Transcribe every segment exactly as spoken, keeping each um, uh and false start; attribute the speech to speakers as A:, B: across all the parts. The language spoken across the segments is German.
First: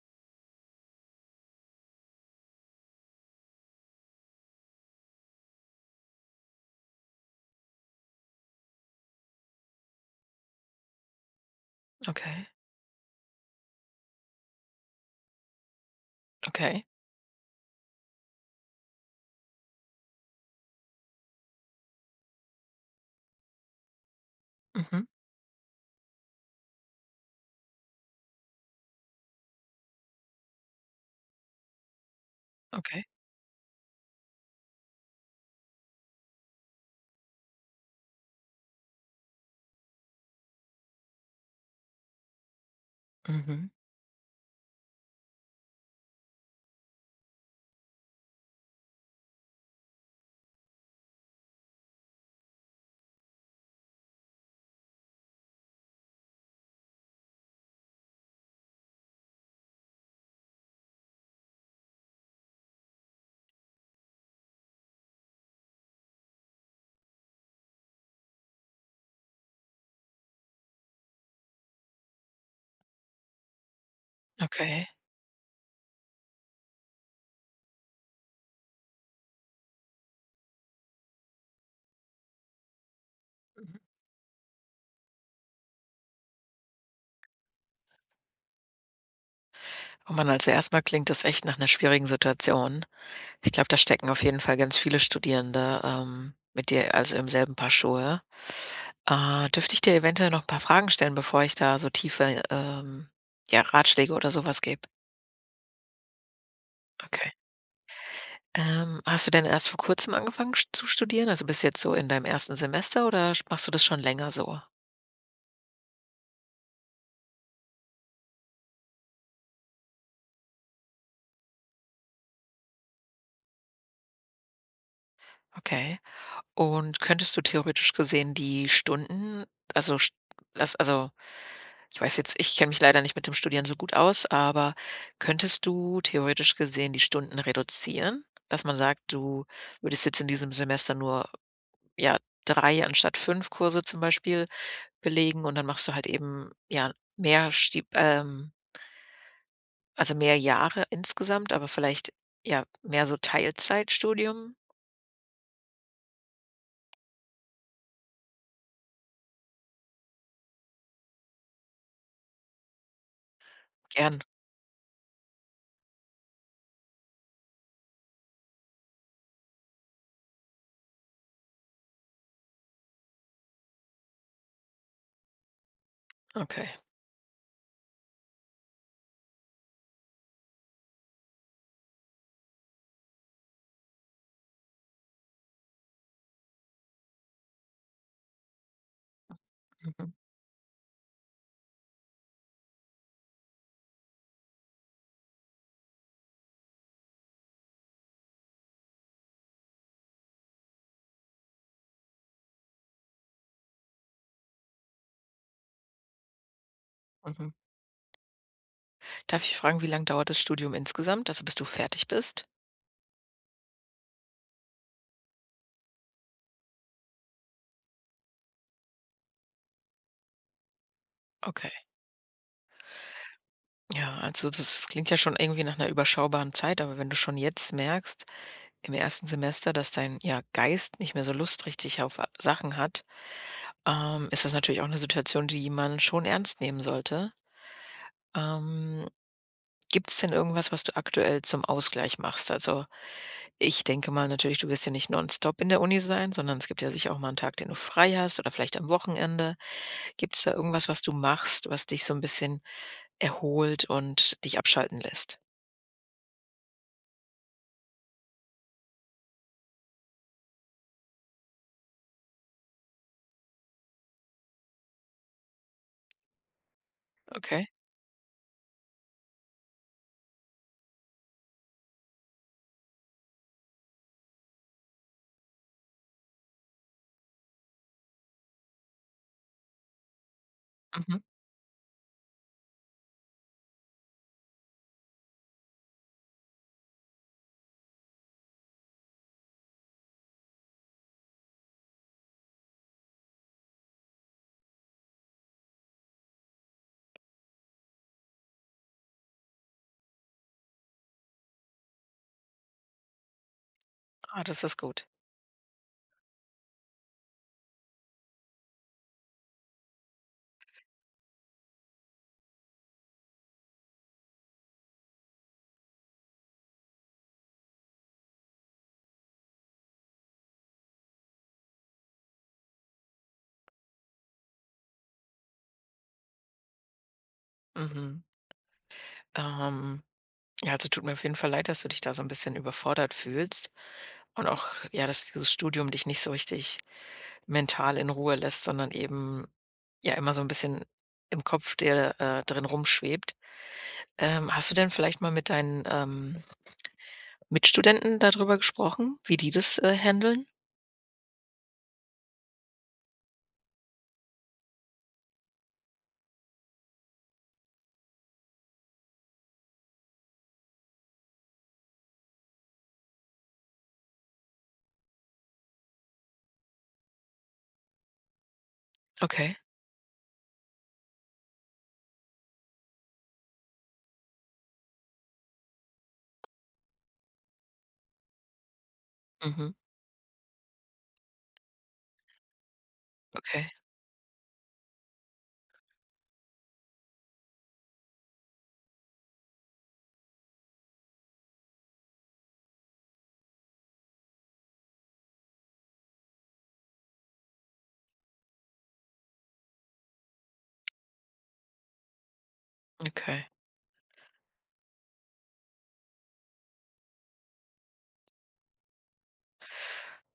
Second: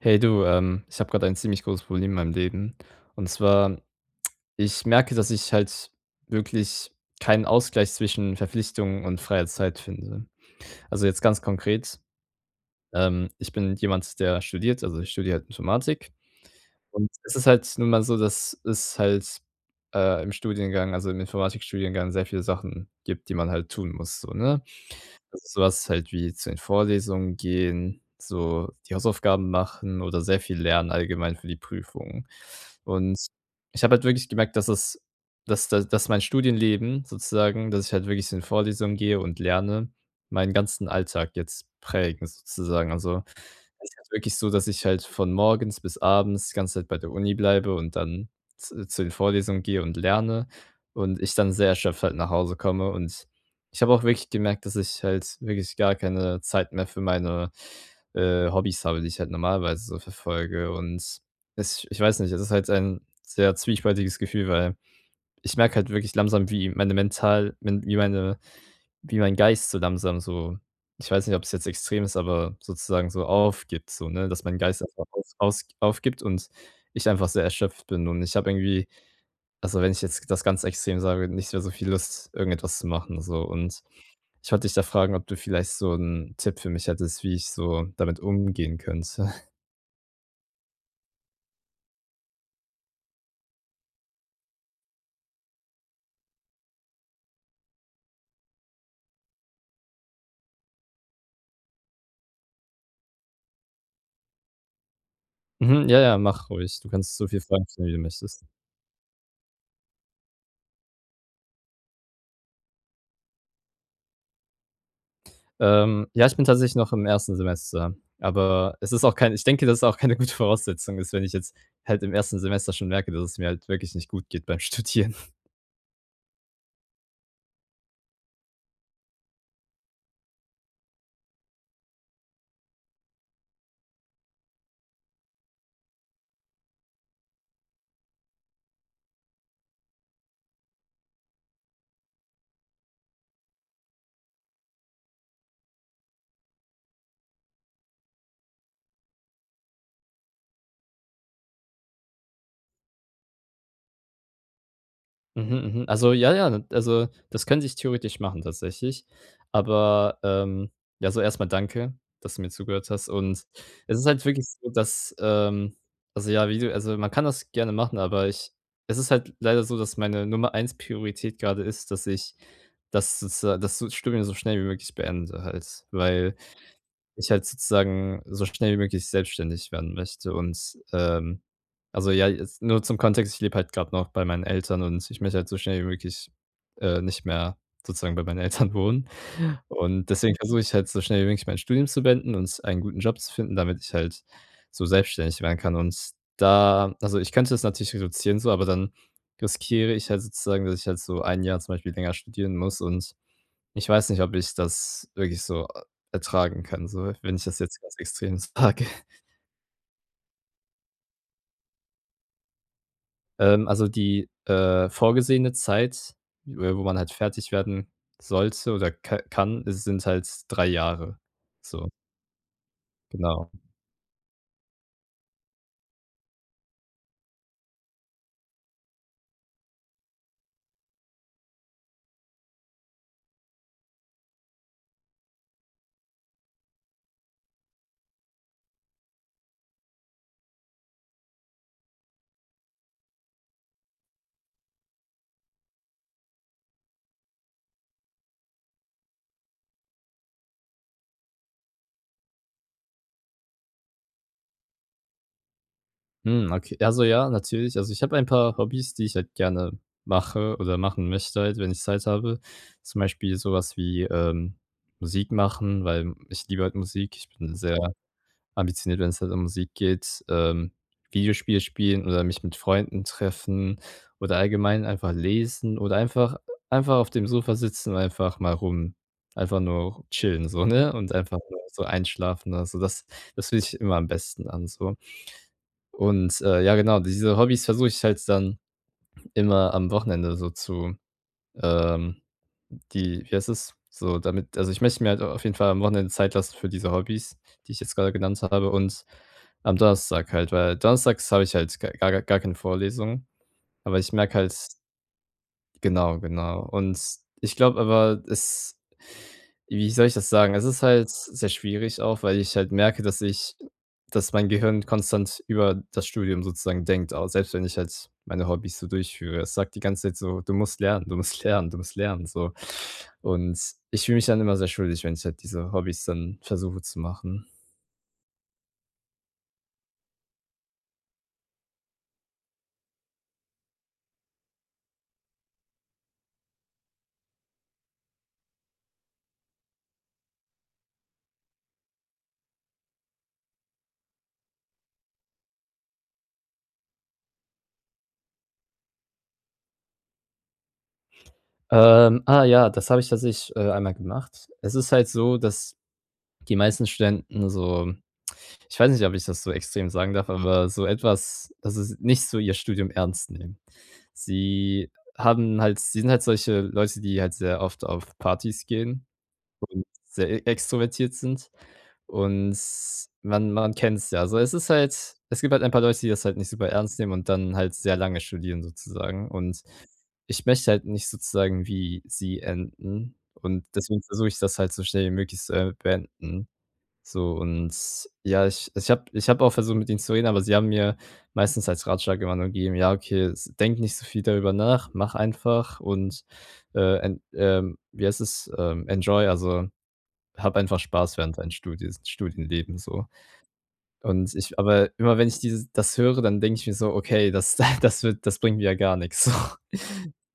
A: Hey du, ähm, ich habe gerade ein ziemlich großes Problem in meinem Leben. Und zwar, ich merke, dass ich halt wirklich keinen Ausgleich zwischen Verpflichtungen und freier Zeit finde. Also jetzt ganz konkret,
B: Okay,
A: ähm, ich bin jemand, der studiert, also ich studiere halt Informatik.
B: okay.
A: Und es ist halt nun mal so, dass es halt äh, im Studiengang, also im Informatikstudiengang, sehr viele Sachen gibt, die man halt tun muss. So, ne?
B: Mhm,
A: Also, so was halt wie zu den Vorlesungen gehen, so die Hausaufgaben machen oder sehr viel lernen allgemein für die Prüfungen.
B: okay.
A: Und ich habe halt wirklich gemerkt, dass es dass dass dass mein Studienleben sozusagen, dass ich halt wirklich zu den Vorlesungen gehe und lerne, meinen ganzen Alltag jetzt prägen sozusagen. Also,
B: Mhm,
A: es ist halt wirklich so, dass ich halt von morgens bis abends die ganze Zeit bei der Uni bleibe und dann z zu den Vorlesungen gehe und lerne und ich dann sehr erschöpft halt nach Hause komme. Und ich habe auch wirklich gemerkt, dass ich halt wirklich gar keine Zeit mehr für meine, äh, Hobbys habe, die ich halt normalerweise so verfolge. Und es, ich weiß nicht, es ist halt ein sehr zwiespältiges Gefühl, weil ich merke halt wirklich langsam, wie meine mental men wie meine wie mein Geist so langsam so, ich weiß nicht, ob es jetzt extrem ist, aber sozusagen so aufgibt so, ne, dass mein Geist
B: okay.
A: einfach aus aus aufgibt und ich einfach sehr erschöpft bin. Und ich habe irgendwie, also, wenn ich jetzt das ganz extrem sage, nicht mehr so viel Lust, irgendetwas zu machen so.
B: Mhm.
A: Und ich wollte dich da fragen, ob du vielleicht so einen Tipp für mich hättest, wie ich so damit umgehen könnte.
B: Oh Mann, also erstmal klingt das echt nach einer schwierigen Situation. Ich glaube, da stecken auf jeden Fall ganz viele Studierende, ähm, mit dir, also im selben Paar Schuhe. Äh, dürfte ich dir eventuell noch ein paar Fragen stellen, bevor ich da so tiefe, ähm, ja, Ratschläge oder sowas gebe?
A: Mhm, ja, ja, mach ruhig. Du kannst so
B: Okay.
A: viel Fragen, wie du möchtest.
B: Ähm, hast du denn erst vor Kurzem angefangen sch zu studieren? Also, bist du jetzt so in deinem ersten Semester oder sch machst du das schon länger so?
A: Ähm, ja, ich bin tatsächlich noch im ersten Semester, aber es ist auch kein, ich denke, dass es auch keine gute Voraussetzung ist, wenn ich jetzt halt im ersten Semester schon merke, dass es mir halt wirklich nicht gut geht beim Studieren.
B: Okay. Und könntest du theoretisch gesehen die Stunden, also st das, also, ich weiß jetzt ich kenne mich leider nicht mit dem Studieren so gut aus, aber könntest du theoretisch gesehen die Stunden reduzieren? Dass man sagt, du würdest jetzt in diesem Semester nur, ja, drei anstatt fünf Kurse zum Beispiel belegen und dann machst du halt eben, ja, mehr Stieb ähm, also mehr Jahre insgesamt, aber vielleicht, ja, mehr so Teilzeitstudium?
A: Mhm, mhm. Also, ja, ja, also, das könnte ich theoretisch machen tatsächlich. Aber, ähm, ja, so erstmal danke, dass du mir zugehört hast. Und es ist
B: Gern.
A: halt wirklich so, dass, ähm also, ja, wie du, also, man kann das gerne machen, aber ich, es ist halt leider so, dass meine Nummer eins Priorität gerade ist, dass ich das sozusa das so Studium so schnell wie möglich beende halt, weil
B: Okay.
A: ich halt sozusagen so schnell wie möglich selbstständig werden möchte. Und, ähm also, ja, jetzt nur zum Kontext, ich lebe halt gerade noch bei meinen Eltern und ich möchte halt so schnell wie möglich, äh, nicht mehr sozusagen bei meinen Eltern wohnen. Und
B: Mhm.
A: deswegen versuche ich halt so schnell wie möglich mein Studium zu beenden und einen guten Job zu finden, damit ich halt so selbstständig werden kann. Und da, also, ich könnte das natürlich reduzieren so, aber dann riskiere ich halt sozusagen, dass ich halt so ein Jahr zum Beispiel länger studieren muss. Und ich weiß nicht, ob ich das wirklich so, äh, ertragen kann, so, wenn ich
B: Mhm.
A: das jetzt ganz extrem sage.
B: Darf ich fragen, wie lange dauert das Studium insgesamt? Also, bis du fertig bist?
A: Ähm, also, die, äh, vorgesehene Zeit, äh, wo man halt fertig werden sollte oder ka kann, es sind halt drei Jahre.
B: Okay.
A: So, genau.
B: Ja, also, das klingt ja schon irgendwie nach einer überschaubaren Zeit, aber wenn du schon jetzt merkst, im ersten Semester, dass dein, ja, Geist nicht mehr so Lust richtig auf a- Sachen hat, ähm, ist das natürlich auch eine Situation, die man schon ernst nehmen sollte. Ähm, Gibt es denn irgendwas, was du aktuell zum Ausgleich machst? Also, ich denke mal natürlich, du wirst ja nicht nonstop in der Uni sein, sondern es gibt ja sicher auch mal einen Tag, den du frei hast oder vielleicht am Wochenende. Gibt es da irgendwas, was du machst, was dich so ein bisschen erholt und dich abschalten lässt?
A: Hm, okay. Also, ja, natürlich. Also, ich habe ein paar Hobbys, die ich halt gerne mache oder machen möchte halt, wenn ich Zeit habe. Zum Beispiel sowas wie, ähm, Musik machen, weil ich liebe halt Musik. Ich bin
B: Okay.
A: sehr ambitioniert, wenn es halt um Musik geht, ähm, Videospiel spielen oder mich mit Freunden treffen oder allgemein einfach lesen oder einfach einfach auf dem Sofa sitzen und einfach mal rum einfach nur chillen so, ne, und
B: Mhm.
A: einfach nur so einschlafen oder so. Das das fühlt sich immer am besten an so. Und, äh, ja genau, diese Hobbys versuche ich halt dann immer am Wochenende so zu, ähm die, wie heißt es? So damit, also ich möchte mir halt auf jeden Fall am Wochenende Zeit lassen für diese Hobbys, die ich jetzt gerade genannt habe. Und am Donnerstag halt, weil donnerstags habe ich halt ga gar gar keine Vorlesung, aber ich merke
B: Ah,
A: halt,
B: das ist gut.
A: genau, genau. Und ich glaube aber, es, wie soll ich das sagen? Es ist halt sehr schwierig auch, weil ich halt merke, dass ich, dass mein Gehirn konstant über das Studium sozusagen denkt, auch selbst wenn ich halt meine Hobbys so durchführe. Es sagt die ganze Zeit so: „Du musst lernen, du musst lernen, du musst lernen“, so. Und ich fühle mich dann immer sehr schuldig, wenn ich halt diese Hobbys dann versuche zu machen.
B: Mhm. Ähm, ja, also tut mir auf jeden Fall leid, dass du dich da so ein bisschen überfordert fühlst und auch, ja, dass dieses Studium dich nicht so richtig mental in Ruhe lässt, sondern eben, ja, immer so ein bisschen im Kopf dir, äh, drin rumschwebt. Ähm, hast du denn vielleicht mal mit deinen, ähm, Mitstudenten darüber gesprochen, wie die das, äh, händeln?
A: Ähm, ah ja, das habe ich tatsächlich, äh, einmal gemacht. Es ist halt so, dass die meisten Studenten so, ich weiß nicht, ob ich das so extrem sagen darf, aber so etwas, dass es nicht so, ihr Studium ernst nehmen. Sie haben halt sie sind halt solche Leute, die halt sehr oft auf Partys gehen
B: Okay.
A: und sehr e extrovertiert sind. Und man man kennt es ja. Also, es ist halt, es gibt halt ein paar Leute, die das halt nicht super ernst nehmen und dann halt sehr lange studieren sozusagen. Und
B: Mhm.
A: ich möchte halt nicht sozusagen wie sie enden und
B: Okay,
A: deswegen versuche ich das halt so schnell wie möglich zu, äh, beenden. So. Und ja, ich ich habe ich habe auch versucht, mit ihnen zu reden, aber sie haben mir meistens als Ratschlag immer nur gegeben: „Ja, okay, s denk nicht so viel darüber nach, mach einfach und, äh, en ähm, wie heißt es, ähm, enjoy, also, hab einfach Spaß während deinen Studis Studienleben“, so.
B: okay,
A: Und ich, aber immer wenn ich dieses das höre, dann denke ich mir so: „Okay, das das wird das bringt mir ja gar nichts so.“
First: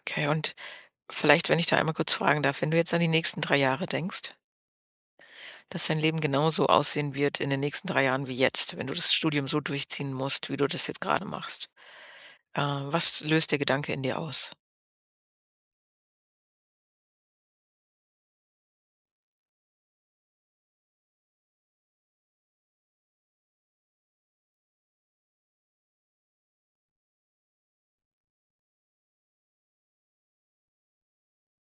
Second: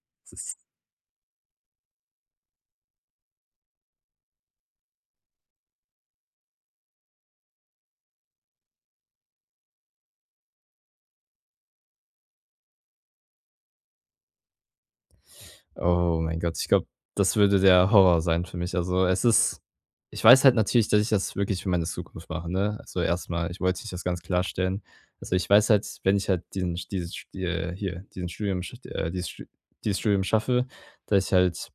B: okay. Und vielleicht, wenn ich da einmal kurz fragen darf, wenn du jetzt an die nächsten drei Jahre denkst, dass dein Leben genauso aussehen wird in den nächsten drei Jahren wie jetzt, wenn du das Studium so durchziehen musst, wie du das jetzt gerade machst. Äh, was löst der Gedanke in dir aus?
A: Oh mein Gott, ich glaube, das würde der Horror sein für mich. Also, es ist, ich weiß halt natürlich, dass ich das wirklich für meine Zukunft mache, ne? Also, erstmal, ich wollte sich das ganz klarstellen. Also, ich weiß halt, wenn ich halt diesen dieses St äh, hier, diesen Studium sch äh, dieses Stu dieses Studium schaffe, dass ich halt,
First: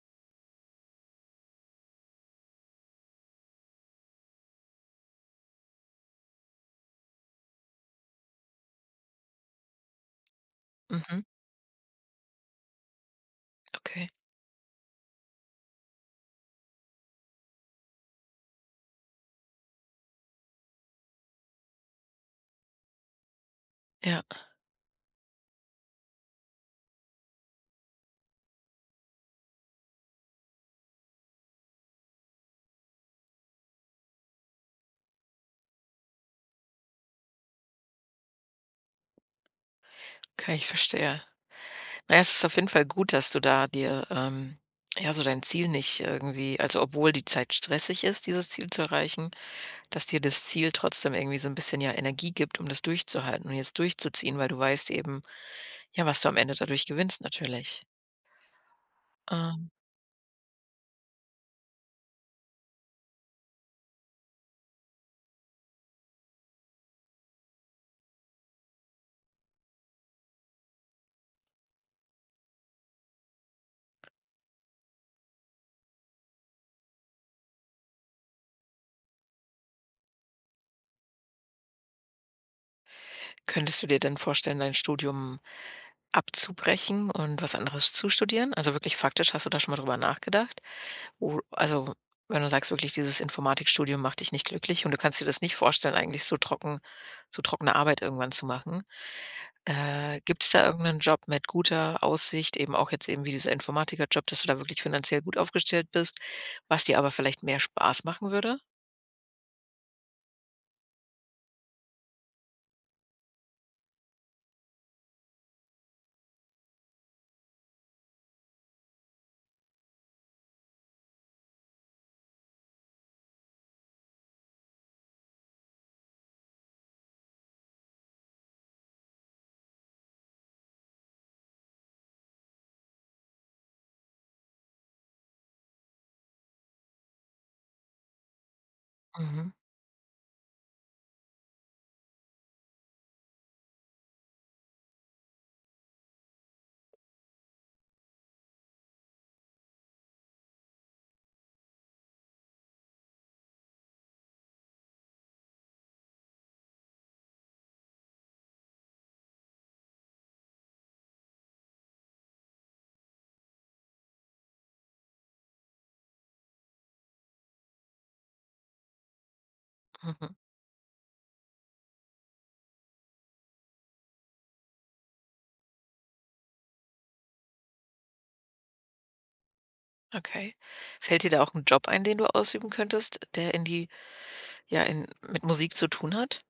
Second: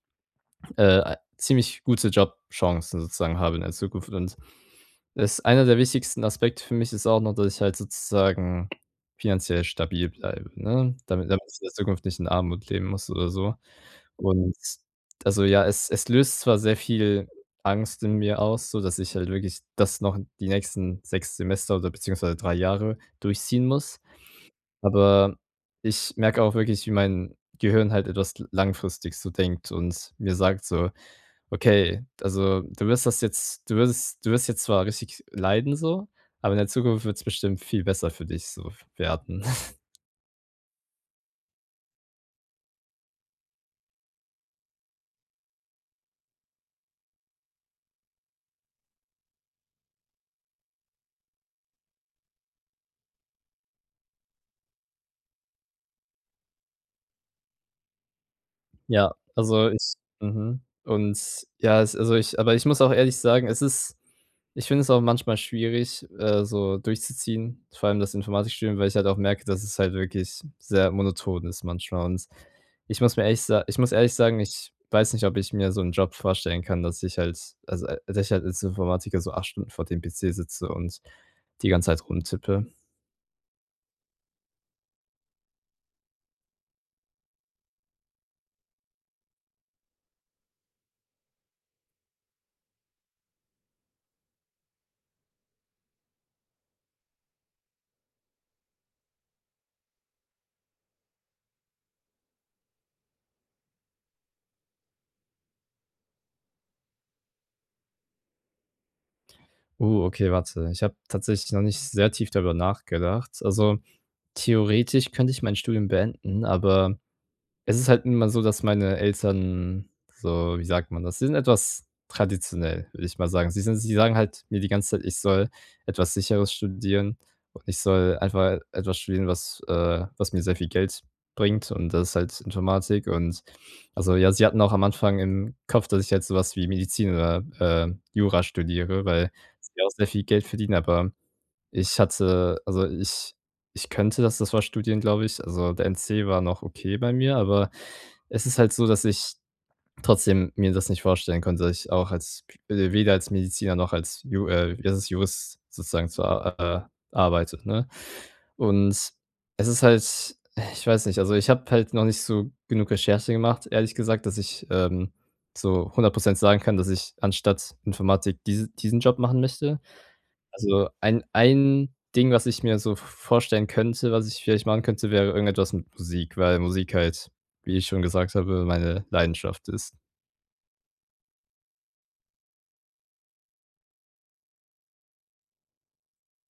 A: äh, ziemlich gute Jobchancen sozusagen habe in der Zukunft. Und das einer der wichtigsten Aspekte für mich ist auch noch, dass ich halt sozusagen finanziell stabil bleibe, ne?
B: Mhm,
A: Damit damit ich in der Zukunft nicht in Armut leben muss oder so.
B: okay.
A: Und also, ja, es es löst zwar sehr viel Angst in mir aus, so dass ich halt wirklich das noch die nächsten sechs Semester oder beziehungsweise drei Jahre durchziehen muss,
B: Ja,
A: aber ich merke auch wirklich, wie mein Gehirn halt etwas langfristig so denkt und mir sagt so: „Okay, also, du wirst das jetzt du wirst du wirst jetzt zwar richtig leiden so, aber in der Zukunft wird es bestimmt viel besser für dich so werden.“
B: okay, ich verstehe. Na ja, es ist auf jeden Fall gut, dass du da dir, ähm ja, so dein Ziel nicht irgendwie, also, obwohl die Zeit stressig ist, dieses Ziel zu erreichen. Dass dir das Ziel trotzdem irgendwie so ein bisschen, ja, Energie gibt, um das durchzuhalten und jetzt durchzuziehen, weil du weißt eben, ja, was du am Ende dadurch gewinnst natürlich.
A: Ja,
B: Ähm,
A: also, ich, mhm. Und ja, es, also, ich, aber ich muss auch ehrlich sagen, es ist, ich finde es auch manchmal schwierig, äh, so durchzuziehen, vor allem das Informatikstudium, weil ich halt auch merke, dass es halt wirklich sehr monoton ist manchmal. Und ich muss mir ehrlich sa ich muss ehrlich sagen, ich weiß nicht, ob ich mir so einen Job vorstellen kann, dass ich halt, also, äh, dass ich halt als Informatiker so acht Stunden vor dem P C sitze und die ganze Zeit rumtippe.
B: könntest du dir denn vorstellen, dein Studium abzubrechen und was anderes zu studieren? Also, wirklich faktisch, hast du da schon mal drüber nachgedacht? Wo, also, wenn du sagst wirklich, dieses Informatikstudium macht dich nicht glücklich und du kannst dir das nicht vorstellen, eigentlich so trocken so trockene Arbeit irgendwann zu machen? Äh, gibt's da irgendeinen Job mit guter Aussicht, eben auch jetzt eben wie dieser Informatikerjob, dass du da wirklich finanziell gut aufgestellt bist, was dir aber vielleicht mehr Spaß machen würde?
A: Uh, okay, warte. Ich habe tatsächlich noch nicht sehr tief darüber nachgedacht. Also, theoretisch könnte ich mein Studium beenden, aber es ist halt immer so, dass meine Eltern so, wie sagt man das? Sie sind etwas traditionell, würde ich mal sagen. Sie sind sie sagen halt mir die ganze Zeit, ich soll etwas Sicheres studieren und ich soll einfach etwas studieren, was äh, was mir sehr viel Geld bringt und das ist halt Informatik. Und also, ja, sie hatten auch am Anfang im Kopf, dass ich jetzt sowas wie Medizin oder, äh, Jura studiere, weil
B: Mhm,
A: sie auch sehr viel Geld verdienen, aber ich hatte, also, ich ich könnte das, das war Studien, glaube ich. Also, der N C war noch okay bei mir, aber es ist halt so, dass ich trotzdem mir das nicht vorstellen konnte, dass ich auch als äh, weder als Mediziner noch als Ju äh, wie heißt es, Jurist sozusagen zu a äh, arbeite, ne? Und es ist halt, ich weiß nicht, also, ich habe halt noch nicht so genug Recherche gemacht, ehrlich gesagt, dass ich, ähm, so hundert Prozent sagen kann, dass ich anstatt Informatik diese diesen Job machen möchte.
B: mhm,
A: Also, ein ein Ding, was ich mir so vorstellen könnte, was ich vielleicht machen könnte, wäre irgendetwas mit Musik, weil Musik halt, wie ich schon gesagt habe, meine Leidenschaft ist.
B: okay. Fällt dir da auch ein Job ein, den du ausüben könntest, der in die, ja, in mit Musik zu tun hat?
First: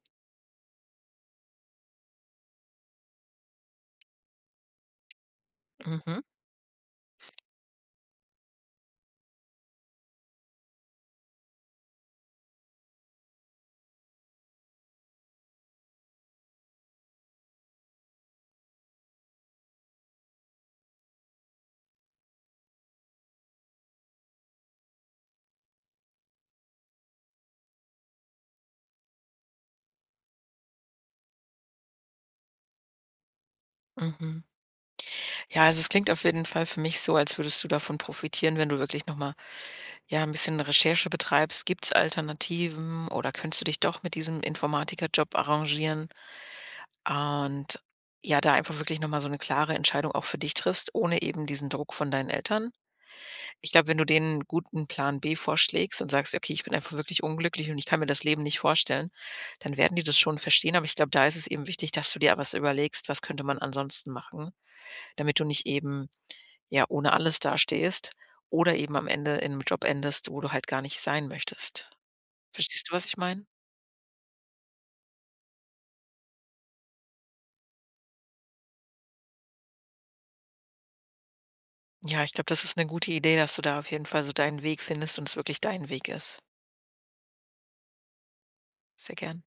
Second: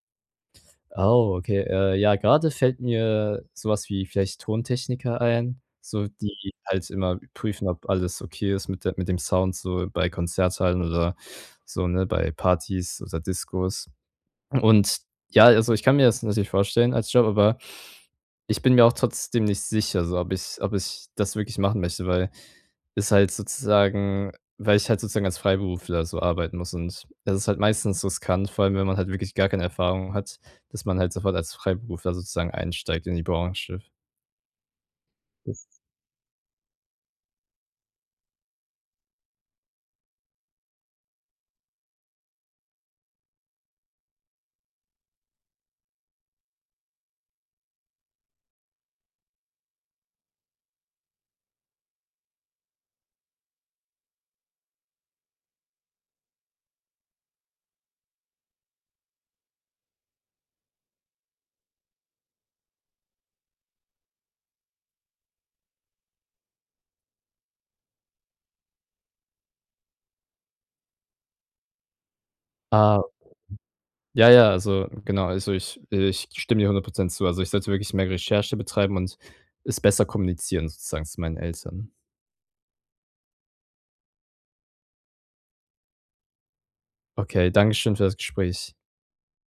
A: Oh, okay. Äh, ja, gerade fällt mir sowas wie vielleicht Tontechniker ein, so
B: Mhm,
A: die halt immer prüfen, ob alles okay ist mit der mit dem Sound so bei Konzerthallen oder so, ne, bei Partys oder Discos. Und ja, also, ich kann mir das natürlich vorstellen als Job, aber ich bin mir auch trotzdem nicht sicher, so ob ich ob ich das wirklich machen möchte, weil es halt sozusagen weil ich halt sozusagen als Freiberufler so arbeiten muss und das ist halt meistens riskant, vor allem, wenn man halt wirklich gar keine Erfahrung hat, dass man halt sofort als Freiberufler sozusagen einsteigt in die Branche.
B: mhm. Ja,
A: Das,
B: also es klingt auf jeden Fall für mich so, als würdest du davon profitieren, wenn du wirklich noch mal, ja, ein bisschen Recherche betreibst. Gibt es Alternativen oder könntest du dich doch mit diesem Informatikerjob arrangieren? Und ja, da einfach wirklich noch mal so eine klare Entscheidung auch für dich triffst, ohne eben diesen Druck von deinen Eltern. Ich glaube, wenn du denen 'n guten Plan B vorschlägst und sagst: „Okay, ich bin einfach wirklich unglücklich und ich kann mir das Leben nicht vorstellen“, dann werden die das schon verstehen. Aber ich glaube, da ist es eben wichtig, dass du dir was überlegst, was könnte man ansonsten machen, damit du nicht eben, ja, ohne alles dastehst oder eben am Ende in einem Job endest, wo du halt gar nicht sein möchtest. Verstehst du,
A: ah,
B: was ich meine?
A: ja, ja, also genau, also ich ich stimme dir hundert Prozent zu. Also, ich sollte wirklich mehr Recherche betreiben und es besser kommunizieren sozusagen zu meinen Eltern.
B: Ja, ich glaube, das ist eine gute Idee, dass du da auf jeden Fall so deinen Weg findest und es wirklich dein Weg ist.
A: Okay, danke schön für das Gespräch.
B: Sehr gerne.